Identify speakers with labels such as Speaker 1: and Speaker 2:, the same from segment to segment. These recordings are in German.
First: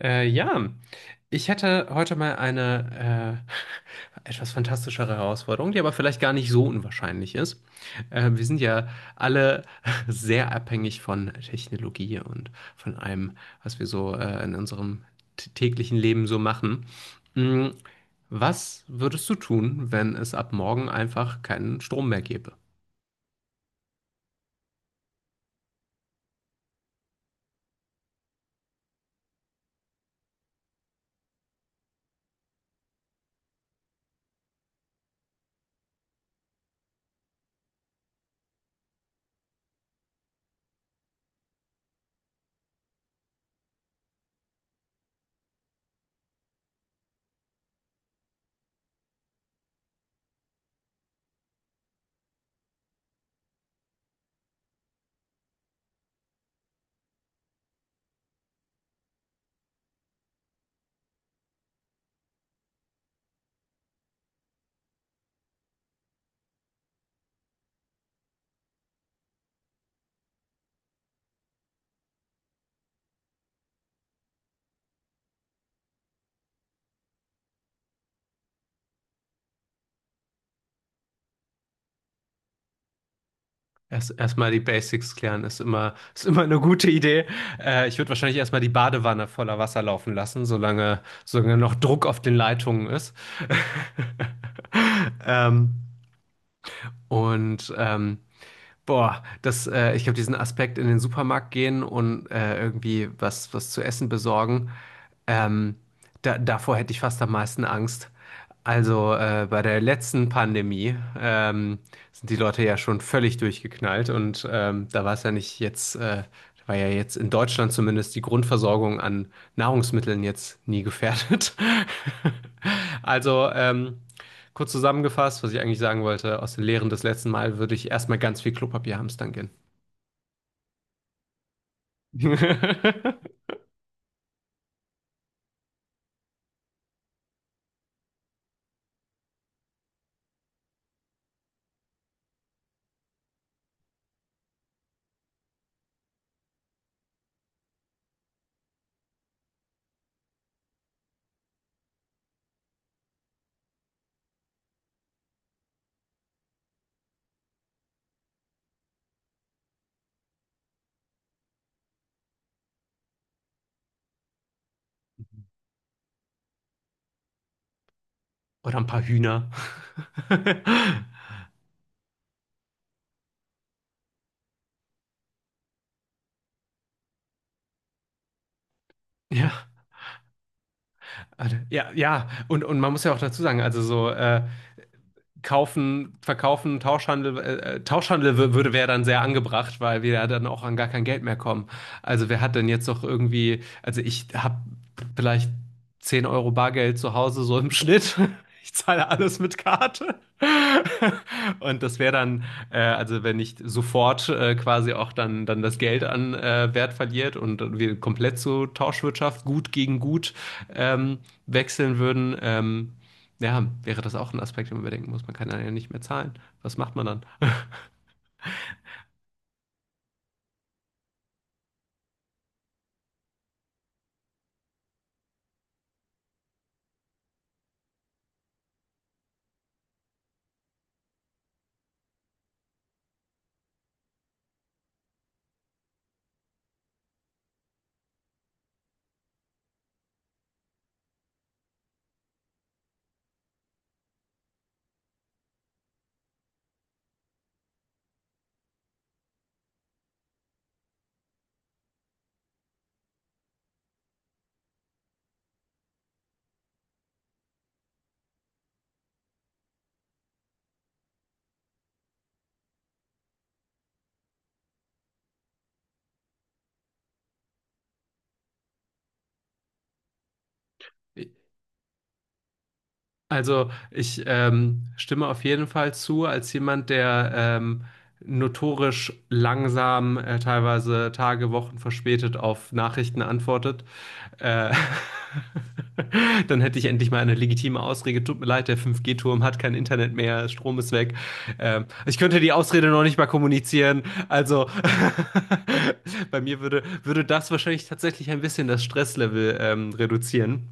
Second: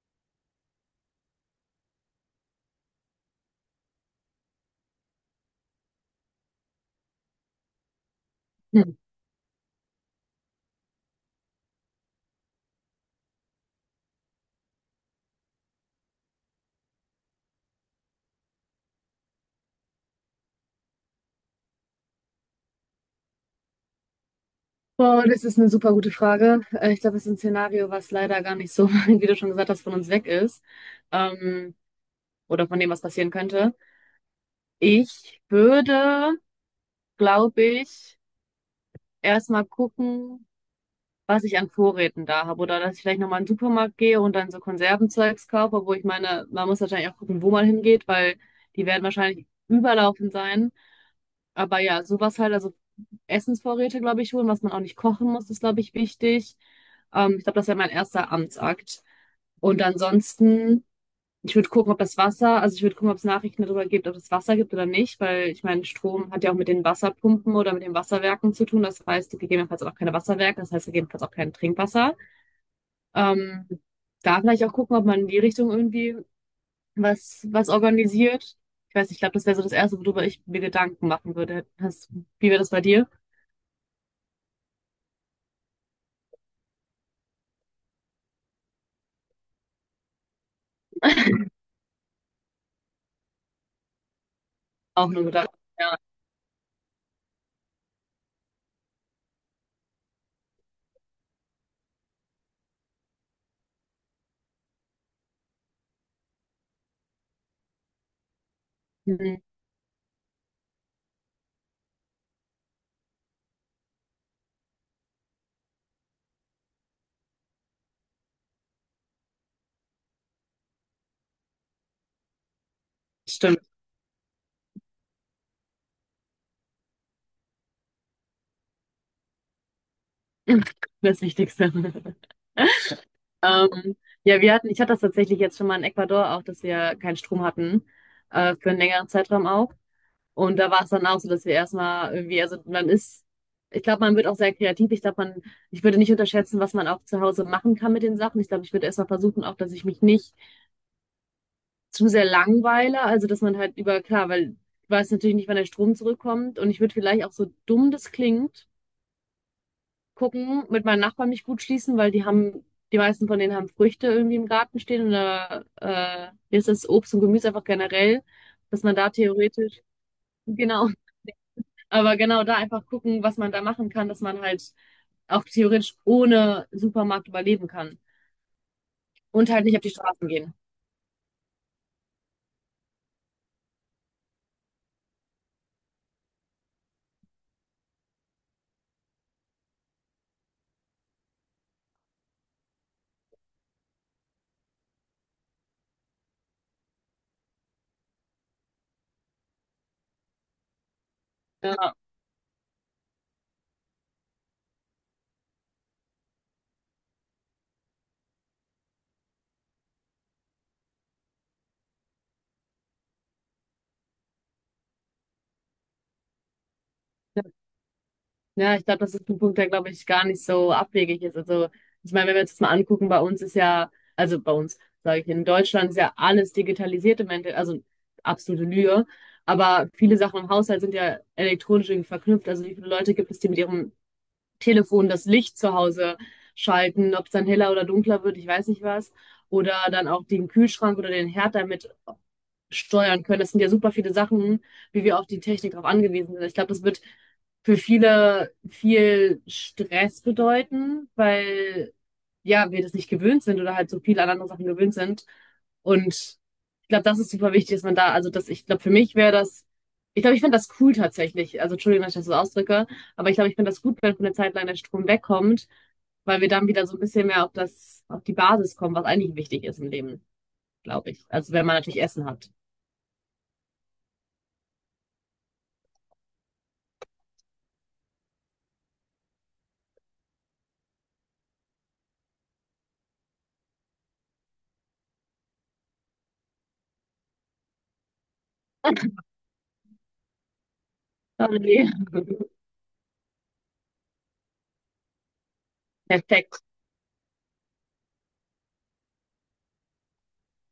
Speaker 1: Äh, ja, Ich hätte heute mal eine etwas fantastischere Herausforderung, die aber vielleicht gar nicht so unwahrscheinlich ist. Wir sind ja
Speaker 2: Hm.
Speaker 1: alle sehr abhängig von Technologie und von allem, was wir so in unserem täglichen Leben so machen. Mm, Was würdest du tun, wenn es ab morgen einfach keinen Strom mehr gäbe?
Speaker 2: Wow, das ist eine super gute Frage. Ich glaube, es ist ein Szenario, was leider gar nicht so, wie du schon gesagt hast, von uns weg ist. Ähm, oder von dem, was passieren könnte. Ich würde, glaube ich, erstmal gucken, was ich an Vorräten da habe. Oder dass ich vielleicht nochmal in den Supermarkt gehe und dann so Konservenzeugs kaufe, wo ich meine, man muss wahrscheinlich auch gucken, wo man hingeht, weil die werden wahrscheinlich überlaufen sein. Aber ja, sowas halt, also Essensvorräte, glaube ich, holen, was man auch nicht kochen muss, ist, glaube ich, wichtig. Ich glaube, das wäre mein erster Amtsakt. Und ansonsten, ich würde gucken, ob das Wasser, also ich würde gucken, ob es Nachrichten darüber gibt, ob es Wasser gibt oder nicht, weil ich meine, Strom hat ja auch mit den Wasserpumpen oder mit den Wasserwerken zu tun. Das heißt, gegebenenfalls auch keine Wasserwerke, das heißt gegebenenfalls auch kein Trinkwasser. Ähm, Da vielleicht auch gucken, ob man in die Richtung irgendwie was organisiert. Ich weiß nicht, ich glaube, das wäre so das Erste, worüber ich mir Gedanken machen würde. Wie wäre das bei dir?
Speaker 1: Erstmal die Basics klären ist immer eine gute Idee. Ich würde wahrscheinlich erstmal die Badewanne voller Wasser laufen lassen, solange noch Druck auf den Leitungen ist.
Speaker 2: Auch nur gedacht.
Speaker 1: Ähm,
Speaker 2: Ja.
Speaker 1: und ähm, Ich glaube, diesen Aspekt in den Supermarkt gehen und irgendwie was zu essen besorgen, ähm, davor hätte ich fast am meisten Angst. Also
Speaker 2: Mhm.
Speaker 1: bei der letzten Pandemie sind die Leute ja schon völlig durchgeknallt, und da war es ja nicht jetzt, da war ja jetzt in Deutschland zumindest die Grundversorgung an Nahrungsmitteln jetzt nie gefährdet. Also
Speaker 2: Stimmt,
Speaker 1: ähm, Kurz zusammengefasst, was ich eigentlich sagen wollte, aus den Lehren des letzten Mal würde ich erstmal ganz viel Klopapier hamstern gehen.
Speaker 2: das Wichtigste. Ähm, ja, ich hatte das tatsächlich jetzt schon mal in Ecuador auch, dass wir keinen Strom hatten, für einen längeren Zeitraum auch. Und da war es dann auch so, dass wir erstmal irgendwie, also ich glaube, man wird auch sehr kreativ. Ich würde nicht unterschätzen, was man auch zu Hause machen kann mit den Sachen. Ich glaube, ich würde erstmal versuchen, auch, dass ich mich nicht zu sehr langweile. Also, dass man halt über, klar, weil ich weiß natürlich nicht, wann der Strom zurückkommt. Und ich würde vielleicht auch, so dumm das klingt, gucken, mit meinen Nachbarn mich gut schließen, weil die haben, die meisten von denen haben Früchte irgendwie im Garten stehen oder hier ist das Obst und Gemüse einfach generell,
Speaker 1: Oder
Speaker 2: dass
Speaker 1: ein
Speaker 2: man
Speaker 1: paar
Speaker 2: da
Speaker 1: Hühner.
Speaker 2: theoretisch, genau, aber genau da einfach gucken, was man da machen kann, dass man halt auch theoretisch ohne Supermarkt überleben kann und halt
Speaker 1: ja,
Speaker 2: nicht auf die Straßen gehen.
Speaker 1: ja, ja. Und man muss ja auch dazu sagen, also so, kaufen, verkaufen, Tauschhandel, Tauschhandel wür- würde wäre dann sehr angebracht, weil wir ja dann auch an gar kein Geld mehr kommen. Also wer hat denn jetzt noch irgendwie, also ich habe vielleicht 10 Euro Bargeld zu Hause so im Schnitt. Ich zahle alles mit Karte. Und das wäre dann, also wenn nicht sofort quasi auch dann das Geld an Wert verliert und wir komplett zur Tauschwirtschaft gut gegen gut ähm, wechseln würden, ja, wäre das auch ein Aspekt, den man bedenken muss. Man kann dann ja nicht mehr zahlen. Was macht man dann?
Speaker 2: Ja, ich glaube, das ist ein Punkt, der, glaube ich, gar nicht so abwegig ist. Also, ich meine, wenn wir uns das mal angucken, bei uns ist ja, also bei uns, sage ich, in Deutschland ist ja alles digitalisiert im Endeffekt, also absolute Lüge. Aber viele Sachen im Haushalt sind ja elektronisch irgendwie verknüpft. Also, wie viele Leute gibt es, die mit ihrem Telefon das Licht zu Hause schalten, ob es dann heller oder dunkler wird, ich weiß nicht was. Oder dann auch den Kühlschrank oder den Herd damit steuern können. Das sind ja super viele Sachen, wie wir auf die Technik drauf angewiesen sind. Ich glaube, das wird für viele viel Stress bedeuten, weil ja, wir das nicht gewöhnt sind oder halt so viel an anderen Sachen gewöhnt sind. Und ich glaube, das ist super wichtig, dass man da, also das, ich glaube, für mich wäre das, ich glaube, ich finde das cool tatsächlich. Also Entschuldigung, dass ich das so ausdrücke, aber ich glaube, ich finde das gut, wenn für eine Zeit lang der Strom wegkommt, weil wir dann wieder so ein bisschen mehr auf das, auf die Basis kommen, was eigentlich wichtig ist im Leben, glaube ich. Also wenn man natürlich Essen hat.
Speaker 1: Also ich stimme auf jeden Fall zu, als jemand, der notorisch langsam, teilweise Tage, Wochen verspätet auf Nachrichten antwortet. Äh, dann hätte ich endlich mal eine legitime Ausrede. Tut mir leid, der 5G-Turm hat kein Internet mehr, Strom ist weg.
Speaker 2: Oh ne.
Speaker 1: Ich könnte die Ausrede noch nicht mal kommunizieren. Also bei mir
Speaker 2: Perfekt.
Speaker 1: würde das wahrscheinlich tatsächlich ein bisschen das Stresslevel reduzieren.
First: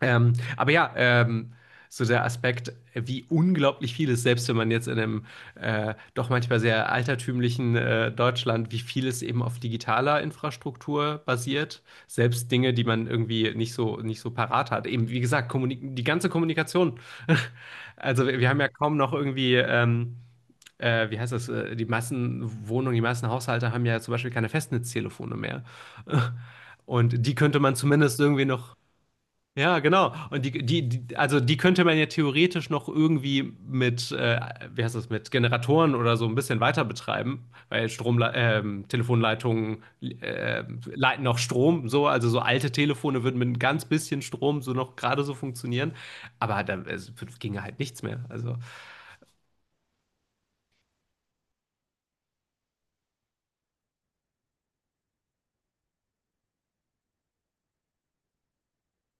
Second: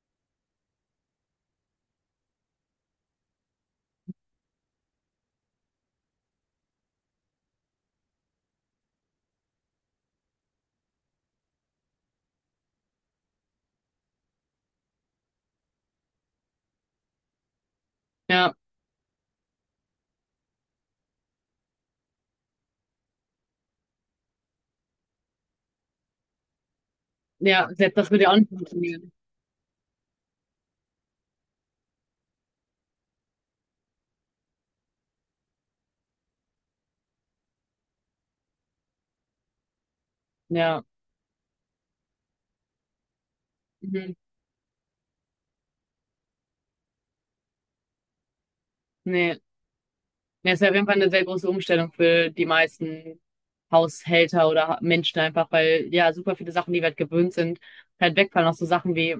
Speaker 1: Aber ja, so der Aspekt, wie unglaublich viel es, selbst wenn man jetzt in einem doch manchmal sehr altertümlichen Deutschland, wie viel es eben auf digitaler Infrastruktur basiert, selbst Dinge, die man irgendwie nicht so parat hat. Eben, wie gesagt, kommunik die ganze Kommunikation. Also wir
Speaker 2: Ja,
Speaker 1: haben ja kaum noch irgendwie wie heißt das, die Massenwohnungen, die Massenhaushalte haben ja zum Beispiel keine Festnetztelefone mehr. Und die könnte
Speaker 2: ja,
Speaker 1: man
Speaker 2: se das
Speaker 1: zumindest
Speaker 2: würde ja auch
Speaker 1: irgendwie
Speaker 2: nicht
Speaker 1: noch
Speaker 2: funktionieren.
Speaker 1: ja, genau. Und die, also die könnte man ja theoretisch noch irgendwie mit, wie heißt das, mit Generatoren oder so ein bisschen weiter betreiben, weil Telefonleitungen
Speaker 2: Ja.
Speaker 1: leiten noch Strom, so, also so alte Telefone würden mit ein ganz
Speaker 2: Mhm.
Speaker 1: bisschen Strom so noch gerade so funktionieren, aber da es ginge halt nichts mehr. Also
Speaker 2: Ne. Ja, ist ja auf jeden Fall eine sehr große Umstellung für die meisten Haushälter oder ha Menschen einfach, weil, ja, super viele Sachen, die wir halt gewöhnt sind, halt wegfallen. Auch so Sachen wie,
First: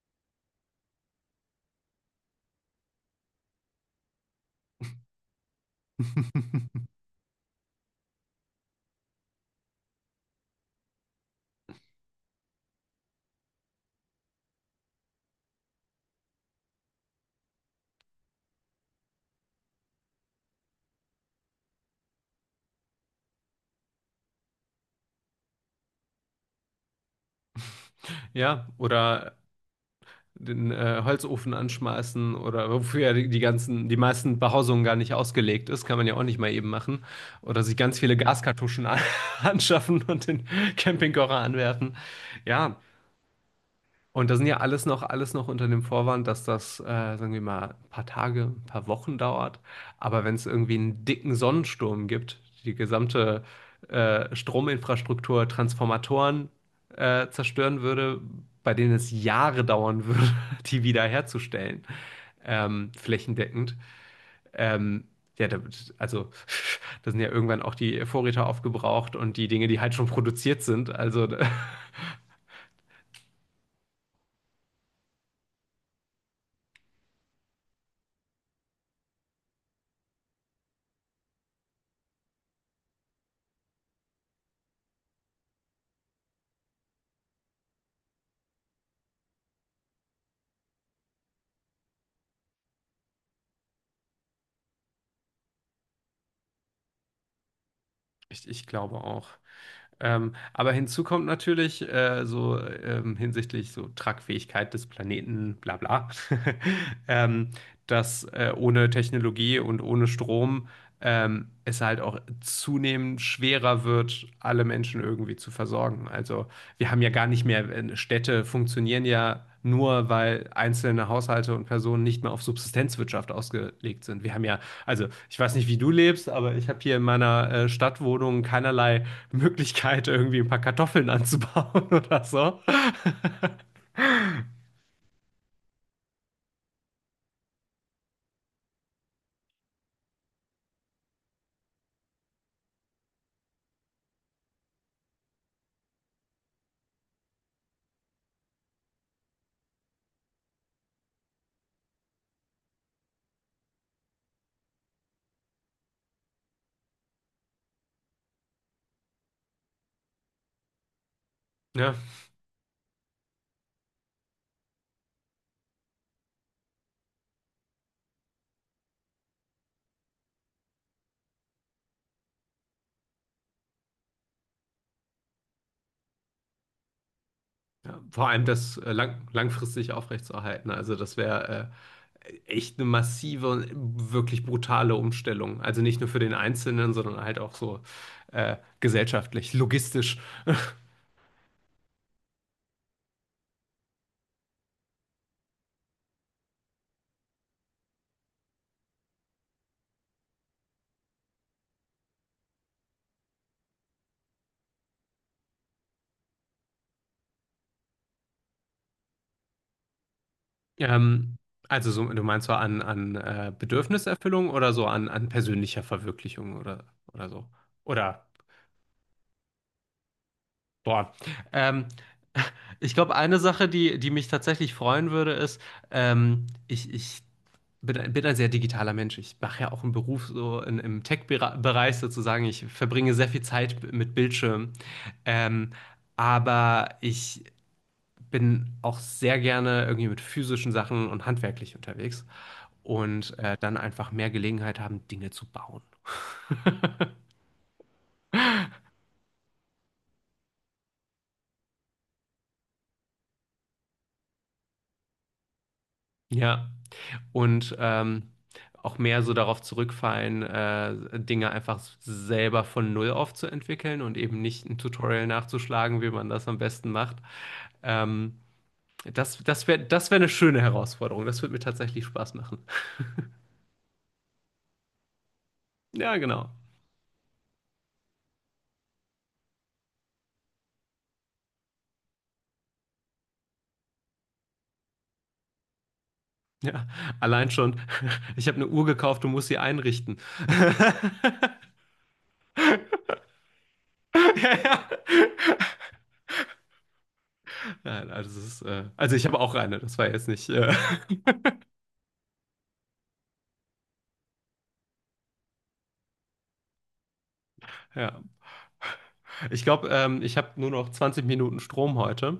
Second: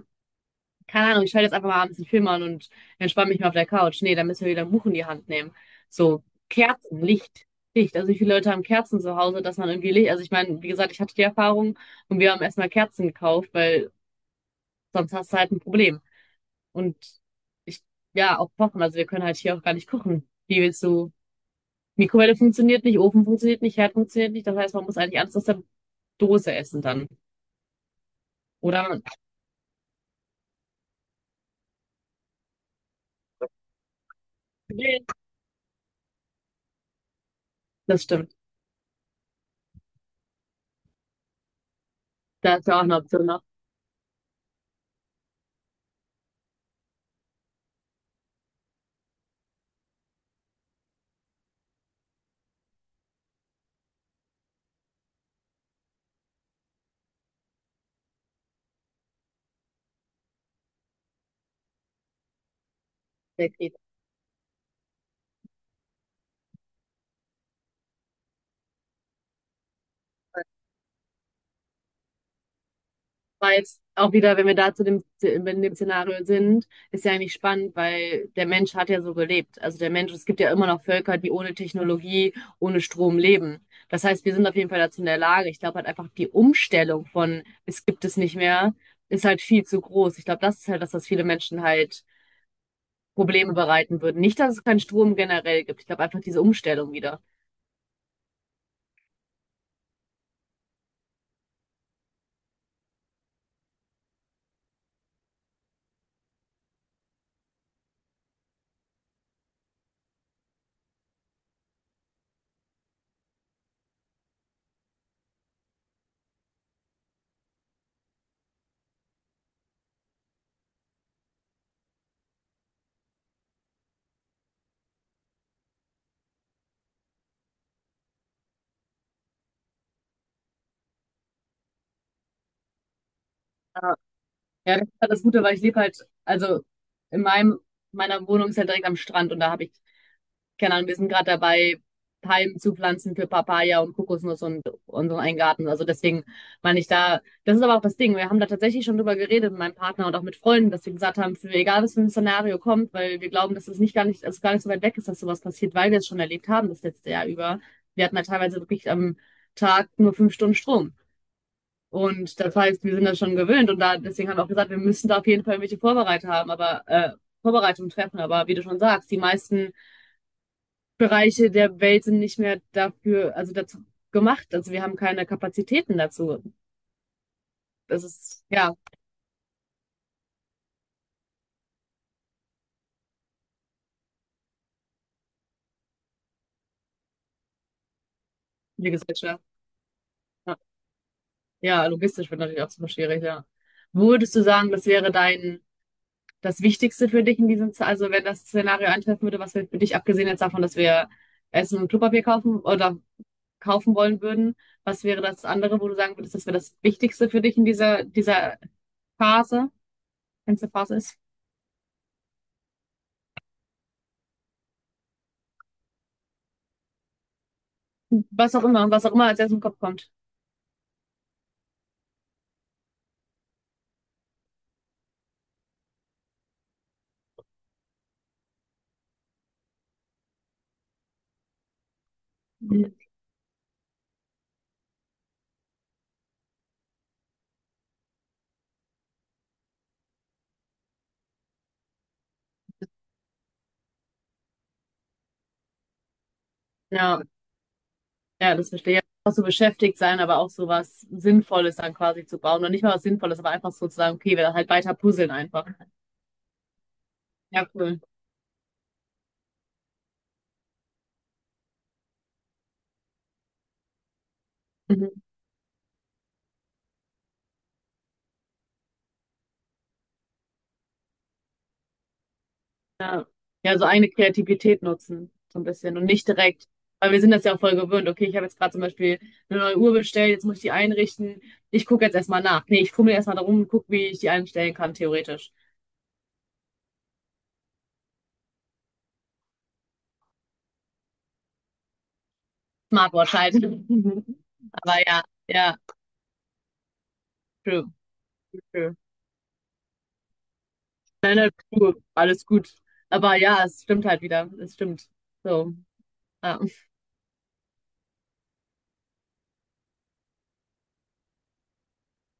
Speaker 2: keine Ahnung, ich schalte jetzt einfach mal abends 'n Film an und entspanne mich mal auf der Couch. Nee, dann müssen wir wieder 'n Buch in die Hand nehmen. So, Kerzen, Licht. Also, wie viele Leute haben Kerzen zu Hause, dass man irgendwie Licht, also, ich meine, wie gesagt, ich hatte die Erfahrung und wir haben erstmal Kerzen gekauft, weil sonst hast du halt ein Problem. Und ich, ja, auch kochen. Also wir können halt hier auch gar nicht kochen. Wie willst du? Mikrowelle funktioniert nicht, Ofen funktioniert nicht, Herd funktioniert nicht. Das heißt, man muss eigentlich alles aus der Dose essen dann.
Speaker 1: ja,
Speaker 2: Oder man,
Speaker 1: oder den Holzofen anschmeißen oder wofür ja die ganzen, die meisten Behausungen gar nicht ausgelegt ist, kann man ja auch nicht mal eben machen. Oder sich ganz
Speaker 2: das
Speaker 1: viele
Speaker 2: stimmt.
Speaker 1: Anschaffen und den Campingkocher anwerfen.
Speaker 2: Da ist
Speaker 1: Ja,
Speaker 2: ja auch eine Option noch.
Speaker 1: und das sind ja alles noch unter dem Vorwand, dass das, sagen wir mal, ein paar Tage, ein paar Wochen dauert. Aber wenn es irgendwie einen dicken Sonnensturm gibt, die gesamte Strominfrastruktur, Transformatoren zerstören würde, bei denen es Jahre dauern würde, die wiederherzustellen,
Speaker 2: Der Grill.
Speaker 1: flächendeckend. Ähm, ja, da, also da sind ja irgendwann auch die Vorräte aufgebraucht und die Dinge, die halt schon produziert sind. Also
Speaker 2: Weil jetzt auch wieder, wenn wir da zu dem, in dem Szenario sind, ist ja eigentlich spannend, weil der Mensch hat ja so gelebt. Also der Mensch, es gibt ja immer noch Völker, die ohne Technologie, ohne Strom leben. Das heißt, wir sind auf jeden Fall dazu in der Lage. Ich glaube halt einfach, die Umstellung von es gibt es nicht mehr, ist halt viel zu groß. Ich glaube, das ist halt das, was viele Menschen halt Probleme bereiten würden. Nicht, dass es keinen Strom generell gibt. Ich glaube einfach diese Umstellung wieder.
Speaker 1: ich glaube auch. Aber hinzu kommt natürlich hinsichtlich so Tragfähigkeit des Planeten, bla bla, ähm, dass ohne Technologie und ohne Strom es halt auch zunehmend schwerer wird, alle Menschen irgendwie zu versorgen. Also wir haben ja gar nicht mehr, Städte funktionieren ja nur, weil einzelne Haushalte und Personen nicht mehr auf Subsistenzwirtschaft ausgelegt sind. Wir haben ja also, ich weiß nicht, wie du lebst, aber ich habe hier in meiner Stadtwohnung keinerlei Möglichkeit, irgendwie ein paar Kartoffeln anzubauen oder so.
Speaker 2: Ja. Ja, das ist halt das Gute, weil ich lebe halt, also in meinem, meiner Wohnung ist halt direkt am Strand und da habe ich, keine Ahnung, wir sind gerade dabei, Palmen zu pflanzen für Papaya und Kokosnuss und unseren einen Garten. Also deswegen meine ich da, das ist aber auch das Ding. Wir haben da tatsächlich schon drüber geredet mit meinem Partner und auch mit Freunden, dass wir gesagt haben, für egal was für ein Szenario kommt, weil wir glauben, dass es nicht gar nicht, also gar nicht so weit weg ist, dass sowas passiert, weil wir es schon erlebt haben das letzte Jahr über. Wir hatten da teilweise wirklich am Tag nur fünf Stunden Strom.
Speaker 1: Ja,
Speaker 2: Und das heißt, wir sind das schon gewöhnt und da deswegen haben wir auch gesagt, wir müssen da auf jeden Fall irgendwelche Vorbereitungen haben, aber Vorbereitungen treffen. Aber wie du schon sagst, die meisten Bereiche der Welt sind nicht mehr dafür, also dazu gemacht. Also wir haben keine Kapazitäten dazu.
Speaker 1: ja,
Speaker 2: Das
Speaker 1: vor
Speaker 2: ist,
Speaker 1: allem
Speaker 2: ja,
Speaker 1: das langfristig aufrechtzuerhalten. Also, das wäre echt eine massive und wirklich brutale Umstellung. Also nicht nur für den Einzelnen, sondern halt auch so
Speaker 2: die Gesellschaft.
Speaker 1: gesellschaftlich, logistisch.
Speaker 2: Ja. Ja, logistisch wird natürlich auch super schwierig, ja. Würdest du sagen, das wäre das Wichtigste für dich in also wenn das Szenario eintreffen würde, was wäre für dich, abgesehen jetzt davon, dass wir Essen und Klopapier kaufen oder kaufen wollen würden, was wäre das andere, wo du sagen würdest, das wäre das Wichtigste für dich in dieser Phase, wenn es eine Phase ist?
Speaker 1: Ähm, also so, du meinst so an Bedürfniserfüllung oder so an persönlicher Verwirklichung oder so. Oder,
Speaker 2: Was auch immer als erstes im Kopf kommt.
Speaker 1: boah. Ähm, Ich glaube, eine Sache, die mich tatsächlich freuen würde, ist, ich bin ein sehr digitaler Mensch. Ich mache ja auch einen Beruf so im Tech-Bereich sozusagen. Ich
Speaker 2: Mhm.
Speaker 1: verbringe sehr viel Zeit mit Bildschirmen. Ähm, aber ich bin auch sehr gerne irgendwie mit physischen Sachen und handwerklich unterwegs und dann einfach mehr Gelegenheit haben, Dinge zu bauen.
Speaker 2: Ja. Ja, das verstehe ich. Auch so beschäftigt sein, aber auch so was Sinnvolles dann quasi zu bauen. Und nicht mal was Sinnvolles, aber einfach so zu sagen, okay, wir halt weiter puzzeln einfach.
Speaker 1: Ja,
Speaker 2: Ja,
Speaker 1: und
Speaker 2: cool.
Speaker 1: auch mehr so darauf zurückfallen, Dinge einfach selber von Null auf zu entwickeln und eben nicht ein
Speaker 2: Mhm.
Speaker 1: Tutorial nachzuschlagen, wie man das am besten macht. Ähm, das wäre das wär eine schöne Herausforderung. Das würde mir tatsächlich Spaß machen.
Speaker 2: Ja. Ja, so eigene Kreativität nutzen, so ein bisschen. Und
Speaker 1: Ja,
Speaker 2: nicht
Speaker 1: genau.
Speaker 2: direkt, weil wir sind das ja auch voll gewöhnt. Okay, ich habe jetzt gerade zum Beispiel eine neue Uhr bestellt, jetzt muss ich die einrichten. Ich gucke jetzt erstmal nach. Nee, ich fummel erstmal darum und gucke, wie ich die einstellen kann, theoretisch.
Speaker 1: Ja, allein schon, ich habe eine Uhr gekauft und muss sie einrichten.
Speaker 2: Smartwatch halt.
Speaker 1: Ja, ja.
Speaker 2: Aber ja, ja, true,
Speaker 1: Nein, also, es ist,
Speaker 2: true.
Speaker 1: also ich habe auch eine, das war jetzt nicht.
Speaker 2: Nein, nein, true. Alles gut. Aber ja, es stimmt halt wieder. Es stimmt. So. Ja,
Speaker 1: Ja. Ich glaube, ich habe nur noch 20 Minuten Strom heute.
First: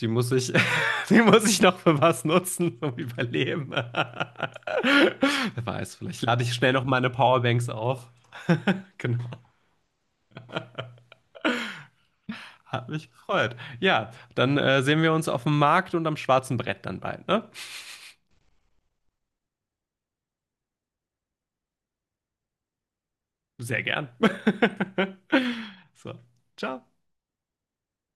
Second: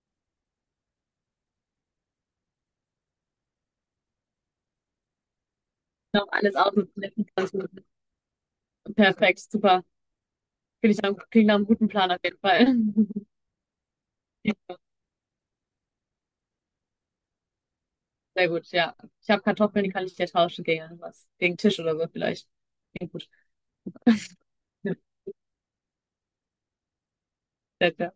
Speaker 1: Die muss ich, die muss ich noch für was nutzen, um überleben. Wer weiß, vielleicht
Speaker 2: noch
Speaker 1: lade ich
Speaker 2: alles
Speaker 1: schnell
Speaker 2: aus
Speaker 1: noch
Speaker 2: und
Speaker 1: meine
Speaker 2: letzten 20
Speaker 1: Powerbanks
Speaker 2: Minuten.
Speaker 1: auf. Genau.
Speaker 2: Perfekt, super. Finde ich dann, klingt nach einem guten Plan auf jeden Fall.
Speaker 1: Hat mich gefreut. Ja, dann sehen wir uns auf dem Markt und am schwarzen Brett dann bald, ne?
Speaker 2: Sehr gut, ja. Ich habe Kartoffeln, die kann ich dir tauschen gegen was, gegen Tisch oder so vielleicht. Klingt gut.
Speaker 1: Sehr gern.
Speaker 2: Sehr,
Speaker 1: So, ciao.
Speaker 2: sehr